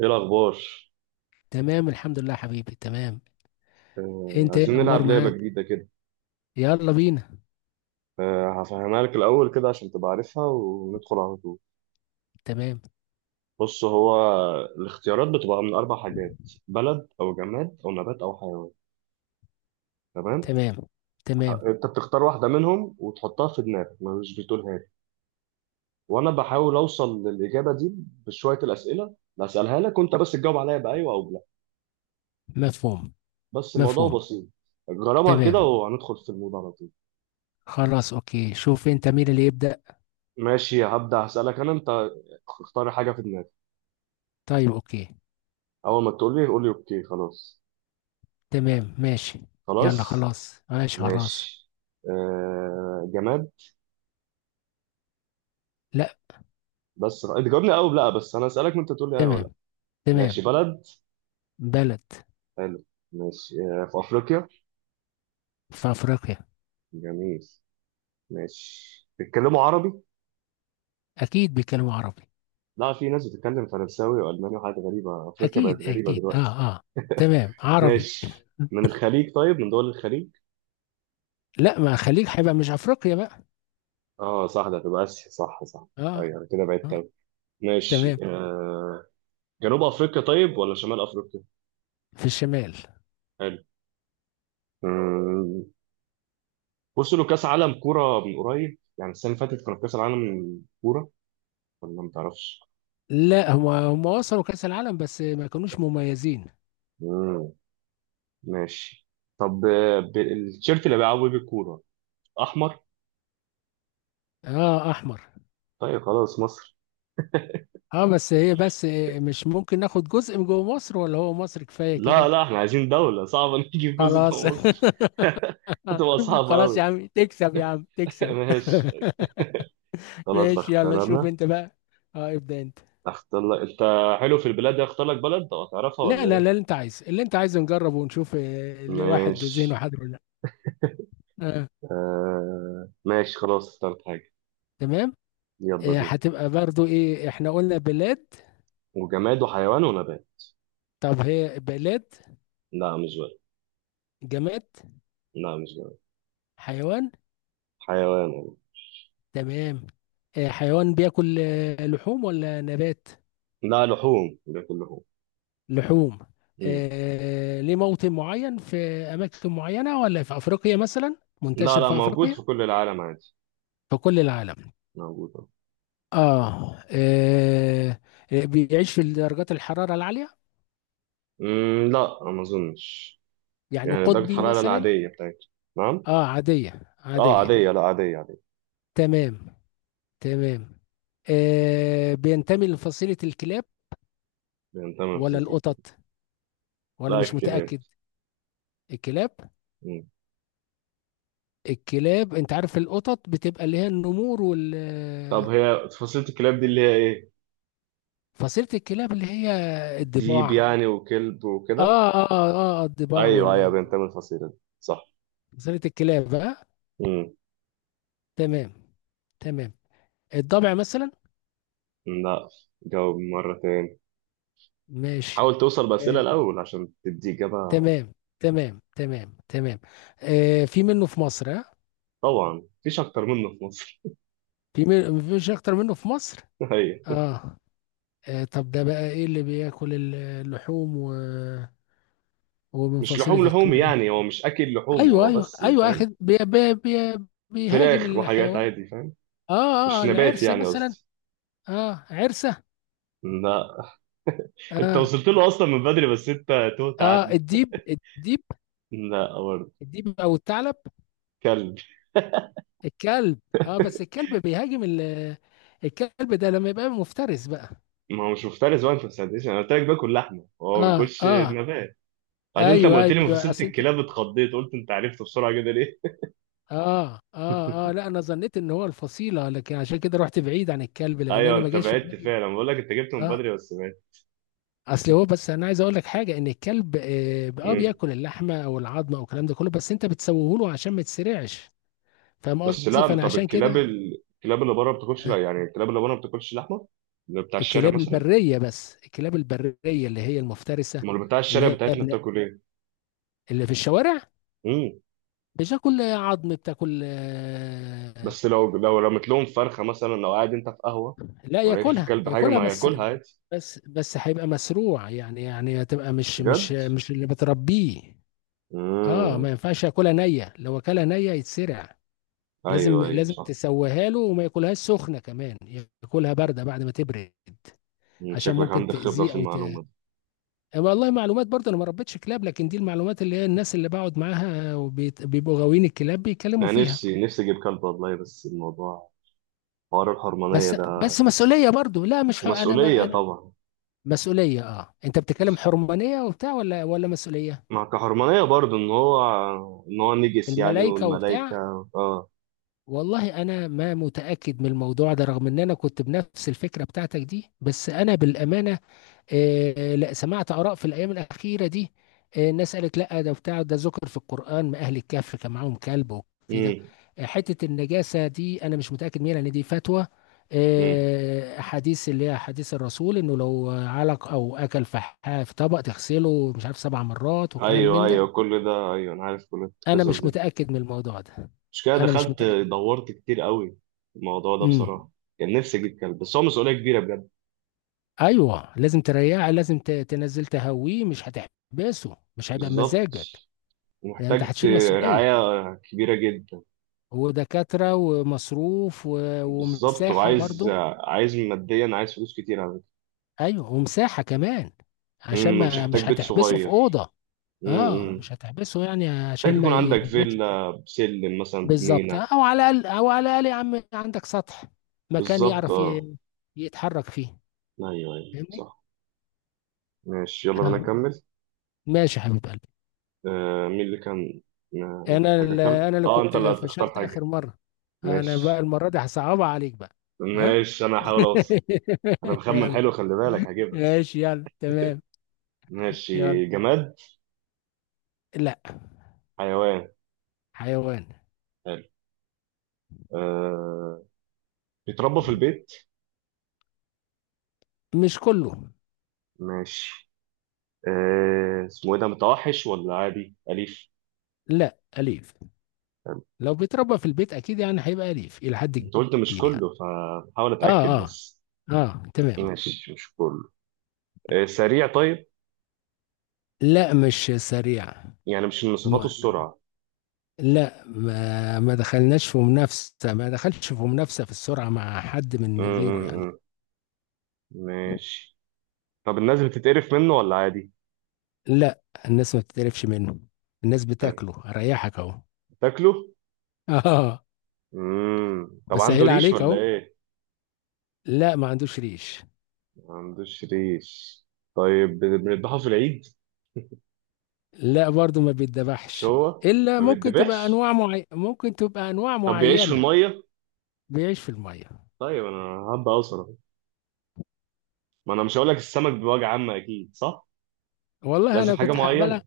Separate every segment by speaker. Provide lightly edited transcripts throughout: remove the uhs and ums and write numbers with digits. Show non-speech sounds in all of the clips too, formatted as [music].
Speaker 1: ايه الاخبار؟
Speaker 2: تمام، الحمد لله يا حبيبي، تمام. انت، ايه
Speaker 1: عايزين
Speaker 2: الاخبار
Speaker 1: نلعب لعبه
Speaker 2: معاك؟
Speaker 1: جديده كده.
Speaker 2: يلا بينا.
Speaker 1: هفهمها لك الاول كده عشان تبقى عارفها وندخل على طول.
Speaker 2: تمام.
Speaker 1: بص، هو الاختيارات بتبقى من اربع حاجات: بلد او جماد او نبات او حيوان. تمام؟
Speaker 2: تمام. تمام.
Speaker 1: انت بتختار واحده منهم وتحطها في دماغك، ما مش بتقولها لي، وانا بحاول اوصل للاجابه دي بشويه الاسئله بسالها لك، وانت بس تجاوب عليها بايوه او بلا.
Speaker 2: مفهوم.
Speaker 1: بس
Speaker 2: مفهوم.
Speaker 1: الموضوع بسيط. جربها كده
Speaker 2: تمام.
Speaker 1: وهندخل في الموضوع على طول.
Speaker 2: خلاص، اوكي، شوف انت مين اللي يبدأ.
Speaker 1: ماشي، هبدا هسالك انا انت. اختار حاجه في دماغك،
Speaker 2: طيب، اوكي.
Speaker 1: اول ما تقول لي قول لي اوكي خلاص.
Speaker 2: تمام، ماشي. يلا
Speaker 1: خلاص؟
Speaker 2: خلاص، ماشي خلاص.
Speaker 1: ماشي. جماد؟
Speaker 2: لا.
Speaker 1: بس انت جاوبني اه ولا لا، بس انا اسالك وانت تقول لي اه ولا
Speaker 2: تمام.
Speaker 1: لا. ماشي،
Speaker 2: تمام.
Speaker 1: بلد؟
Speaker 2: بلد.
Speaker 1: حلو. ماشي، في افريقيا؟
Speaker 2: في افريقيا.
Speaker 1: جميل. ماشي، بيتكلموا عربي؟
Speaker 2: اكيد بيتكلموا عربي.
Speaker 1: لا، في ناس بتتكلم فرنساوي والماني وحاجات غريبه، افريقيا بقت
Speaker 2: اكيد
Speaker 1: غريبه
Speaker 2: اكيد،
Speaker 1: دلوقتي.
Speaker 2: اه، اه. تمام، عربي.
Speaker 1: ماشي، من الخليج؟ طيب، من دول الخليج؟
Speaker 2: لا، ما خليك، هيبقى مش افريقيا بقى.
Speaker 1: اه صح، ده هتبقى اسيا، صح صح.
Speaker 2: اه،
Speaker 1: ايوه أنا كده بعدت
Speaker 2: اه.
Speaker 1: أوي. ماشي.
Speaker 2: تمام.
Speaker 1: جنوب افريقيا، طيب، ولا شمال افريقيا؟
Speaker 2: في الشمال.
Speaker 1: حلو. آه، بص، له كاس عالم كوره من قريب، يعني السنه اللي فاتت كان كاس العالم كوره، ولا ما تعرفش؟
Speaker 2: لا، هم وصلوا كأس العالم بس ما كانوش مميزين.
Speaker 1: مم. ماشي. طب، التيشيرت اللي بيلعبوا بيه الكوره احمر؟
Speaker 2: اه، احمر.
Speaker 1: طيب، خلاص، مصر؟
Speaker 2: اه، بس هي بس إيه، مش ممكن ناخد جزء من جوه مصر، ولا هو مصر كفاية
Speaker 1: لا
Speaker 2: كده؟
Speaker 1: لا، احنا عايزين دوله صعبه، نجيب جزء
Speaker 2: خلاص [laughs]
Speaker 1: جوه مصر. [laughs] هتبقى صعبه
Speaker 2: خلاص يا
Speaker 1: قوي.
Speaker 2: عم تكسب، يا عم
Speaker 1: [laughs]
Speaker 2: تكسب.
Speaker 1: ماشي.
Speaker 2: [laughs]
Speaker 1: خلاص،
Speaker 2: ماشي، يلا
Speaker 1: اختار
Speaker 2: شوف
Speaker 1: انا.
Speaker 2: انت بقى. اه، ابدأ انت.
Speaker 1: اختار لك انت. حلو، في البلاد دي اختار لك بلد، او هتعرفها
Speaker 2: لا
Speaker 1: ولا
Speaker 2: لا
Speaker 1: ايه؟
Speaker 2: لا، اللي انت عايزه نجربه ونشوف، اللي واحد ذهنه
Speaker 1: ماشي.
Speaker 2: حاضر ولا لا. آه.
Speaker 1: ماشي، خلاص اخترت حاجه.
Speaker 2: تمام.
Speaker 1: يلا بينا.
Speaker 2: هتبقى برضو ايه، احنا قلنا بلاد.
Speaker 1: وجماد وحيوان ونبات.
Speaker 2: طب هي بلاد.
Speaker 1: لا، مش بلد.
Speaker 2: جماد.
Speaker 1: لا، مش بلد.
Speaker 2: حيوان.
Speaker 1: حيوان والله.
Speaker 2: تمام. حيوان بياكل لحوم ولا نبات؟
Speaker 1: لا، لحوم، بياكل لحوم.
Speaker 2: لحوم.
Speaker 1: مم.
Speaker 2: ليه موطن معين في أماكن معينة، ولا في أفريقيا مثلا
Speaker 1: لا
Speaker 2: منتشر
Speaker 1: لا،
Speaker 2: في
Speaker 1: موجود
Speaker 2: أفريقيا؟
Speaker 1: في كل العالم عادي.
Speaker 2: في كل العالم.
Speaker 1: موجود
Speaker 2: آه، آه. بيعيش في درجات الحرارة العالية،
Speaker 1: لا ما اظنش.
Speaker 2: يعني
Speaker 1: يعني درجة
Speaker 2: قطبي
Speaker 1: الحرارة
Speaker 2: مثلا؟
Speaker 1: العادية بتاعتي. نعم.
Speaker 2: آه، عادية
Speaker 1: اه
Speaker 2: عادية.
Speaker 1: عادية، لا عادية عادية.
Speaker 2: تمام. تمام. بينتمي لفصيلة الكلاب
Speaker 1: بينتمي في
Speaker 2: ولا
Speaker 1: فصيلة الكلاب.
Speaker 2: القطط، ولا
Speaker 1: لا،
Speaker 2: مش
Speaker 1: الكلاب.
Speaker 2: متأكد؟ الكلاب.
Speaker 1: مم.
Speaker 2: الكلاب، انت عارف القطط بتبقى اللي هي النمور
Speaker 1: طب، هي فصيلة الكلاب دي اللي هي ايه؟
Speaker 2: فصيلة الكلاب اللي هي
Speaker 1: ديب
Speaker 2: الضباع.
Speaker 1: يعني، وكلب وكده؟
Speaker 2: اه، اه، اه، الضباع
Speaker 1: ايوه ايوه، بينتمي الفصيلة دي، صح.
Speaker 2: فصيلة الكلاب، اه.
Speaker 1: مم.
Speaker 2: تمام. تمام. الضبع مثلا.
Speaker 1: لا. جاوب مرة تاني.
Speaker 2: ماشي.
Speaker 1: حاول توصل
Speaker 2: آه.
Speaker 1: بأسئلة الأول عشان تدي إجابة.
Speaker 2: تمام. تمام. تمام. تمام. في منه في مصر، اه.
Speaker 1: طبعا، مفيش أكتر منه في مصر.
Speaker 2: مفيش اكتر منه في مصر.
Speaker 1: [laughs] ايوه.
Speaker 2: اه. طب ده بقى ايه اللي بياكل اللحوم ومن
Speaker 1: مش
Speaker 2: فصيلة
Speaker 1: لحوم لحوم
Speaker 2: الكلاب؟
Speaker 1: يعني، هو مش اكل لحوم
Speaker 2: ايوه،
Speaker 1: هو،
Speaker 2: ايوه،
Speaker 1: بس
Speaker 2: ايوه،
Speaker 1: فاهم.
Speaker 2: اخد بي بيهاجم
Speaker 1: فراخ وحاجات
Speaker 2: الحيوان.
Speaker 1: عادي، فاهم.
Speaker 2: اه، اه،
Speaker 1: مش نبات
Speaker 2: العرسه
Speaker 1: يعني،
Speaker 2: مثلا.
Speaker 1: قصدي.
Speaker 2: اه، عرسه.
Speaker 1: لا. انت
Speaker 2: اه
Speaker 1: وصلت له اصلا من بدري، بس انت تهت
Speaker 2: اه.
Speaker 1: عني.
Speaker 2: الديب
Speaker 1: لا برضه.
Speaker 2: الديب او الثعلب.
Speaker 1: كلب.
Speaker 2: الكلب. اه، بس الكلب بيهاجم الكلب ده لما يبقى مفترس بقى.
Speaker 1: ما هو مش مفترس بقى، انت ما ساعدتنيش، انا قلت لك باكل لحمه، هو ما
Speaker 2: اه،
Speaker 1: بياكلش
Speaker 2: اه.
Speaker 1: نبات. بعدين انت ما
Speaker 2: ايوه،
Speaker 1: قلت لي
Speaker 2: ايوه،
Speaker 1: مفاصيلة
Speaker 2: اصل انت.
Speaker 1: الكلاب، اتخضيت قلت انت عرفت بسرعه كده ليه؟
Speaker 2: اه، اه، اه، لا، انا ظنيت ان هو الفصيله، لكن عشان كده رحت بعيد عن الكلب لان
Speaker 1: ايوه
Speaker 2: انا ما
Speaker 1: انت
Speaker 2: جاش في
Speaker 1: بعدت
Speaker 2: دماغي.
Speaker 1: فعلا، بقول لك انت جبته من
Speaker 2: اه.
Speaker 1: بدري بس بعدت.
Speaker 2: اصل هو، بس انا عايز اقول لك حاجه، ان الكلب
Speaker 1: مم.
Speaker 2: بياكل اللحمه او العظمه او الكلام ده كله، بس انت بتسويه له عشان ما يتسرعش. فاهم
Speaker 1: بس
Speaker 2: قصدي،
Speaker 1: لا،
Speaker 2: فانا
Speaker 1: طب
Speaker 2: عشان
Speaker 1: الكلاب
Speaker 2: كده
Speaker 1: الكلاب اللي بره ما بتاكلش،
Speaker 2: آه،
Speaker 1: لا يعني الكلاب اللي بره ما بتاكلش لحمه. اللي بتاع الشارع مثلا.
Speaker 2: الكلاب البريه اللي هي المفترسه.
Speaker 1: امال بتاع
Speaker 2: اللي
Speaker 1: الشارع
Speaker 2: هي
Speaker 1: بتاعتنا
Speaker 2: ابن،
Speaker 1: بتاكل ايه؟
Speaker 2: اللي في الشوارع.
Speaker 1: امم.
Speaker 2: بتاكل عظم، بتاكل
Speaker 1: بس لو رميت لهم فرخه مثلا، لو قاعد انت في قهوه
Speaker 2: لا،
Speaker 1: ولقيت
Speaker 2: ياكلها
Speaker 1: الكلب حاجه
Speaker 2: ياكلها
Speaker 1: ما
Speaker 2: بس.
Speaker 1: هياكلها عادي.
Speaker 2: بس هيبقى مسروع، يعني هتبقى مش مش
Speaker 1: بجد؟
Speaker 2: مش اللي بتربيه. اه،
Speaker 1: امم.
Speaker 2: ما ينفعش ياكلها نيه، لو اكلها نيه يتسرع. لازم
Speaker 1: ايوه ايوه
Speaker 2: لازم
Speaker 1: صح.
Speaker 2: تسويها له، وما ياكلهاش سخنه كمان، ياكلها بارده بعد ما تبرد.
Speaker 1: مم.
Speaker 2: عشان
Speaker 1: شكلك
Speaker 2: ممكن
Speaker 1: عندك خبره
Speaker 2: تاذيه
Speaker 1: في
Speaker 2: او
Speaker 1: المعلومه دي.
Speaker 2: والله معلومات، برضه انا ما ربيتش كلاب، لكن دي المعلومات اللي هي الناس اللي بقعد معاها وبيبقوا غاويين الكلاب بيتكلموا
Speaker 1: انا
Speaker 2: فيها.
Speaker 1: نفسي نفسي اجيب كلب والله، بس الموضوع حوار الحرمانيه
Speaker 2: بس
Speaker 1: ده.
Speaker 2: بس مسؤوليه برضه، لا، مش ح... انا
Speaker 1: ومسؤوليه
Speaker 2: ما انا
Speaker 1: طبعا.
Speaker 2: مسؤوليه. اه، انت بتتكلم
Speaker 1: بس
Speaker 2: حرمانيه وبتاع، ولا مسؤوليه؟
Speaker 1: مع كحرمانيه برضه ان هو نجس يعني،
Speaker 2: الملائكه وبتاع.
Speaker 1: والملائكه. اه.
Speaker 2: والله انا ما متاكد من الموضوع ده، رغم ان انا كنت بنفس الفكره بتاعتك دي، بس انا بالامانه لا، سمعت آراء في الأيام الأخيرة دي. الناس قالت لا، ده بتاع، ده ذكر في القرآن، ما أهل الكهف كان معاهم كلب وكده.
Speaker 1: امم.
Speaker 2: حتة النجاسة دي أنا مش متأكد منها، لأن دي فتوى.
Speaker 1: امم.
Speaker 2: حديث، اللي هي حديث الرسول، إنه لو علق أو أكل فحاء في طبق تغسله مش عارف سبع مرات وكلام
Speaker 1: ايوه
Speaker 2: من ده.
Speaker 1: ايوه كل ده، ايوه انا عارف كل
Speaker 2: أنا
Speaker 1: القصص
Speaker 2: مش
Speaker 1: دي.
Speaker 2: متأكد من الموضوع ده.
Speaker 1: مش كده،
Speaker 2: أنا مش
Speaker 1: دخلت
Speaker 2: متأكد.
Speaker 1: دورت كتير قوي في الموضوع ده
Speaker 2: امم.
Speaker 1: بصراحة. كان نفسي أجيب كلب، بس هو مسؤولية كبيرة بجد.
Speaker 2: أيوه، لازم تريحه، لازم تنزل تهويه، مش هتحبسه، مش هيبقى
Speaker 1: بالظبط.
Speaker 2: بمزاجك. لأن أنت
Speaker 1: ومحتاج
Speaker 2: هتشيل مسؤولية،
Speaker 1: رعاية كبيرة جدا.
Speaker 2: ودكاترة ومصروف
Speaker 1: بالظبط.
Speaker 2: ومساحة
Speaker 1: وعايز
Speaker 2: برضو.
Speaker 1: عايز ماديا، عايز فلوس كتير على فكرة.
Speaker 2: ايوه، ومساحة كمان، عشان
Speaker 1: ومش
Speaker 2: ما
Speaker 1: هحتاج
Speaker 2: مش
Speaker 1: بيت
Speaker 2: هتحبسه في
Speaker 1: صغير.
Speaker 2: أوضة. اه،
Speaker 1: أمم.
Speaker 2: مش هتحبسه يعني
Speaker 1: محتاج
Speaker 2: عشان ما
Speaker 1: يكون عندك
Speaker 2: يرملش.
Speaker 1: فيلا بسلم مثلا،
Speaker 2: بالظبط،
Speaker 1: بجنينة.
Speaker 2: او على الاقل يا عم، عندك سطح، مكان
Speaker 1: بالظبط
Speaker 2: يعرف
Speaker 1: اه.
Speaker 2: يتحرك فيه.
Speaker 1: أيوه أيوه
Speaker 2: فاهمني؟
Speaker 1: صح. ماشي، يلا بينا
Speaker 2: آه.
Speaker 1: نكمل.
Speaker 2: ماشي يا حبيب قلبي.
Speaker 1: مين اللي كان، ما في حاجة، كلب
Speaker 2: انا اللي
Speaker 1: اه، أنت
Speaker 2: كنت
Speaker 1: اللي هتختار
Speaker 2: فشلت اخر
Speaker 1: حاجة.
Speaker 2: مرة. انا بقى
Speaker 1: ماشي.
Speaker 2: المرة دي هصعبها عليك بقى. ها.
Speaker 1: ماشي، أنا هحاول أوصل. انا
Speaker 2: [laughs]
Speaker 1: بخمن
Speaker 2: يلا.
Speaker 1: حلو، خلي بالك هجيبها.
Speaker 2: ماشي، يلا تمام. يلا.
Speaker 1: ماشي، جماد؟ حيوان؟
Speaker 2: حيوان.
Speaker 1: حلو. أه... بيتربى في البيت؟
Speaker 2: مش كله.
Speaker 1: ماشي. اسمه ايه ده، متوحش ولا عادي اليف؟
Speaker 2: لا، أليف.
Speaker 1: حلو.
Speaker 2: لو بيتربى في البيت أكيد، يعني هيبقى أليف إلى حد
Speaker 1: انت قلت مش
Speaker 2: كبير يعني.
Speaker 1: كله، فبحاول
Speaker 2: آه،
Speaker 1: اتاكد
Speaker 2: آه،
Speaker 1: بس.
Speaker 2: آه، تمام.
Speaker 1: ماشي، مش كله. سريع، طيب؟
Speaker 2: لا، مش سريع.
Speaker 1: يعني مش من صفاته
Speaker 2: م-
Speaker 1: السرعه.
Speaker 2: لا، ما دخلش في منافسة في السرعة مع حد
Speaker 1: م
Speaker 2: من غيره يعني.
Speaker 1: -م -م. ماشي. طب، الناس بتتقرف منه ولا عادي؟
Speaker 2: لا، الناس ما بتتقرفش منه، الناس
Speaker 1: حلو.
Speaker 2: بتاكله، أريحك أهو. [laughs]
Speaker 1: تاكله؟
Speaker 2: آه.
Speaker 1: مم. طب عنده
Speaker 2: بسهل
Speaker 1: ريش
Speaker 2: عليك
Speaker 1: ولا
Speaker 2: أهو.
Speaker 1: ايه؟
Speaker 2: لا، ما عندوش ريش.
Speaker 1: ما عندوش ريش. طيب، بنذبحه في العيد؟
Speaker 2: لا، برضو ما
Speaker 1: مش
Speaker 2: بيتذبحش.
Speaker 1: هو.
Speaker 2: الا
Speaker 1: ما
Speaker 2: ممكن تبقى
Speaker 1: بيتذبحش.
Speaker 2: ممكن تبقى انواع
Speaker 1: طب، بيعيش في
Speaker 2: معينه.
Speaker 1: الميه؟
Speaker 2: بيعيش في الميه.
Speaker 1: طيب انا هبقى اوصل اهو. ما انا مش هقول لك السمك بوجه عامه، اكيد صح؟
Speaker 2: والله
Speaker 1: لازم
Speaker 2: انا
Speaker 1: حاجه
Speaker 2: كنت هقبلها،
Speaker 1: معينه.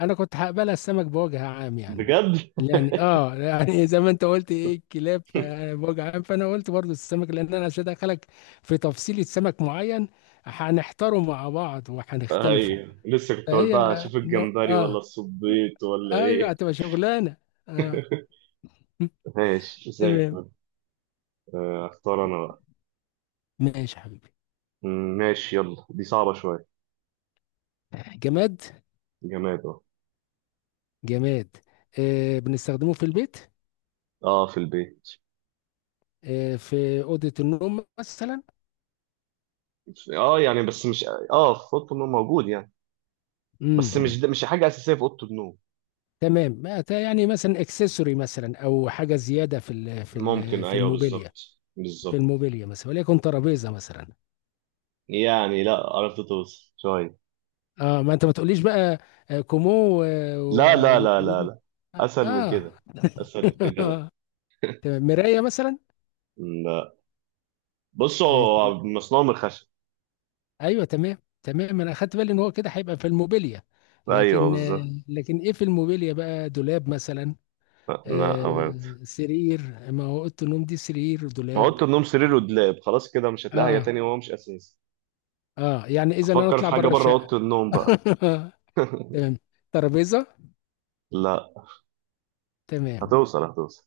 Speaker 2: انا كنت هقبلها السمك بوجه عام يعني.
Speaker 1: بجد؟
Speaker 2: [laughs] زي ما انت قلت ايه الكلاب
Speaker 1: [laughs]
Speaker 2: بوجه عام، فانا قلت برضو السمك، لان انا عشان ادخلك في تفصيلة سمك معين، هنحتاره مع بعض وهنختلفه.
Speaker 1: ايوه، لسه كنت اقول
Speaker 2: فهي
Speaker 1: بقى اشوف الجمبري ولا
Speaker 2: اه،
Speaker 1: الصبيط ولا
Speaker 2: ايوه،
Speaker 1: ايه.
Speaker 2: هتبقى شغلانه. اه.
Speaker 1: [laughs]
Speaker 2: [laughs]
Speaker 1: ماشي زي
Speaker 2: تمام.
Speaker 1: الفل. اختار انا بقى.
Speaker 2: ماشي يا حبيبي.
Speaker 1: ماشي، يلا دي صعبه شويه.
Speaker 2: جماد.
Speaker 1: جماد اه.
Speaker 2: جماد. بنستخدمه في البيت.
Speaker 1: اه في البيت.
Speaker 2: في أوضة النوم مثلا.
Speaker 1: اه يعني بس مش، اه في اوضه النوم موجود يعني، بس
Speaker 2: امم.
Speaker 1: مش، ده مش حاجه اساسيه في اوضه النوم.
Speaker 2: تمام. يعني مثلا اكسسوري مثلا، او حاجة زيادة
Speaker 1: ممكن
Speaker 2: في
Speaker 1: ايوه
Speaker 2: الموبيليا.
Speaker 1: بالظبط.
Speaker 2: في
Speaker 1: بالظبط.
Speaker 2: الموبيليا مثلا، وليكن ترابيزة مثلا.
Speaker 1: يعني لا، عرفت توصل شوية.
Speaker 2: اه، ما انت ما تقوليش بقى. كومو و-
Speaker 1: لا لا لا لا
Speaker 2: وكومودي.
Speaker 1: لا. أسهل من
Speaker 2: اه.
Speaker 1: كده. أسهل من كده، لا.
Speaker 2: [laughs] تمام، مراية مثلا.
Speaker 1: لا. بص،
Speaker 2: آه،
Speaker 1: هو
Speaker 2: تمام.
Speaker 1: مصنوع من الخشب.
Speaker 2: ايوه، تمام تمام، انا اخدت بالي ان هو كده هيبقى في الموبيليا،
Speaker 1: أيوه
Speaker 2: لكن
Speaker 1: بالظبط.
Speaker 2: لكن ايه في الموبيليا بقى، دولاب مثلا.
Speaker 1: لا لا، أمان.
Speaker 2: سرير، ما هو اوضه النوم دي سرير
Speaker 1: ما
Speaker 2: دولاب.
Speaker 1: أوضة النوم سرير ودولاب، خلاص كده مش هتلاقي حاجة
Speaker 2: اه،
Speaker 1: تانية، وهو مش أساسي.
Speaker 2: اه، يعني اذا انا
Speaker 1: أفكر في
Speaker 2: اطلع
Speaker 1: حاجة
Speaker 2: بره
Speaker 1: بره
Speaker 2: الشقه.
Speaker 1: أوضة النوم بقى.
Speaker 2: [laughs] تمام. ترابيزه.
Speaker 1: لا.
Speaker 2: تمام.
Speaker 1: هتوصل هتوصل.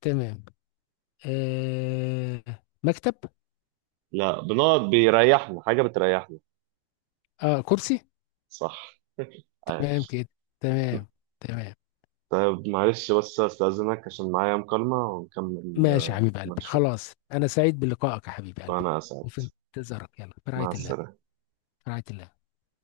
Speaker 2: تمام. آه مكتب.
Speaker 1: لا، بنقعد بيريحنا، حاجة بتريحنا.
Speaker 2: اه، كرسي.
Speaker 1: صح. [laughs]
Speaker 2: تمام
Speaker 1: عاش.
Speaker 2: كده. تمام. تمام.
Speaker 1: طيب معلش بس، أستأذنك عشان معايا مكالمة ونكمل
Speaker 2: ماشي يا حبيب
Speaker 1: كمان
Speaker 2: قلبي،
Speaker 1: شوية.
Speaker 2: خلاص، انا سعيد بلقائك يا حبيب قلبي.
Speaker 1: وأنا أسعد.
Speaker 2: وفي انتظارك، يلا، في رعايه
Speaker 1: مع
Speaker 2: الله.
Speaker 1: السلامة.
Speaker 2: في رعايه الله.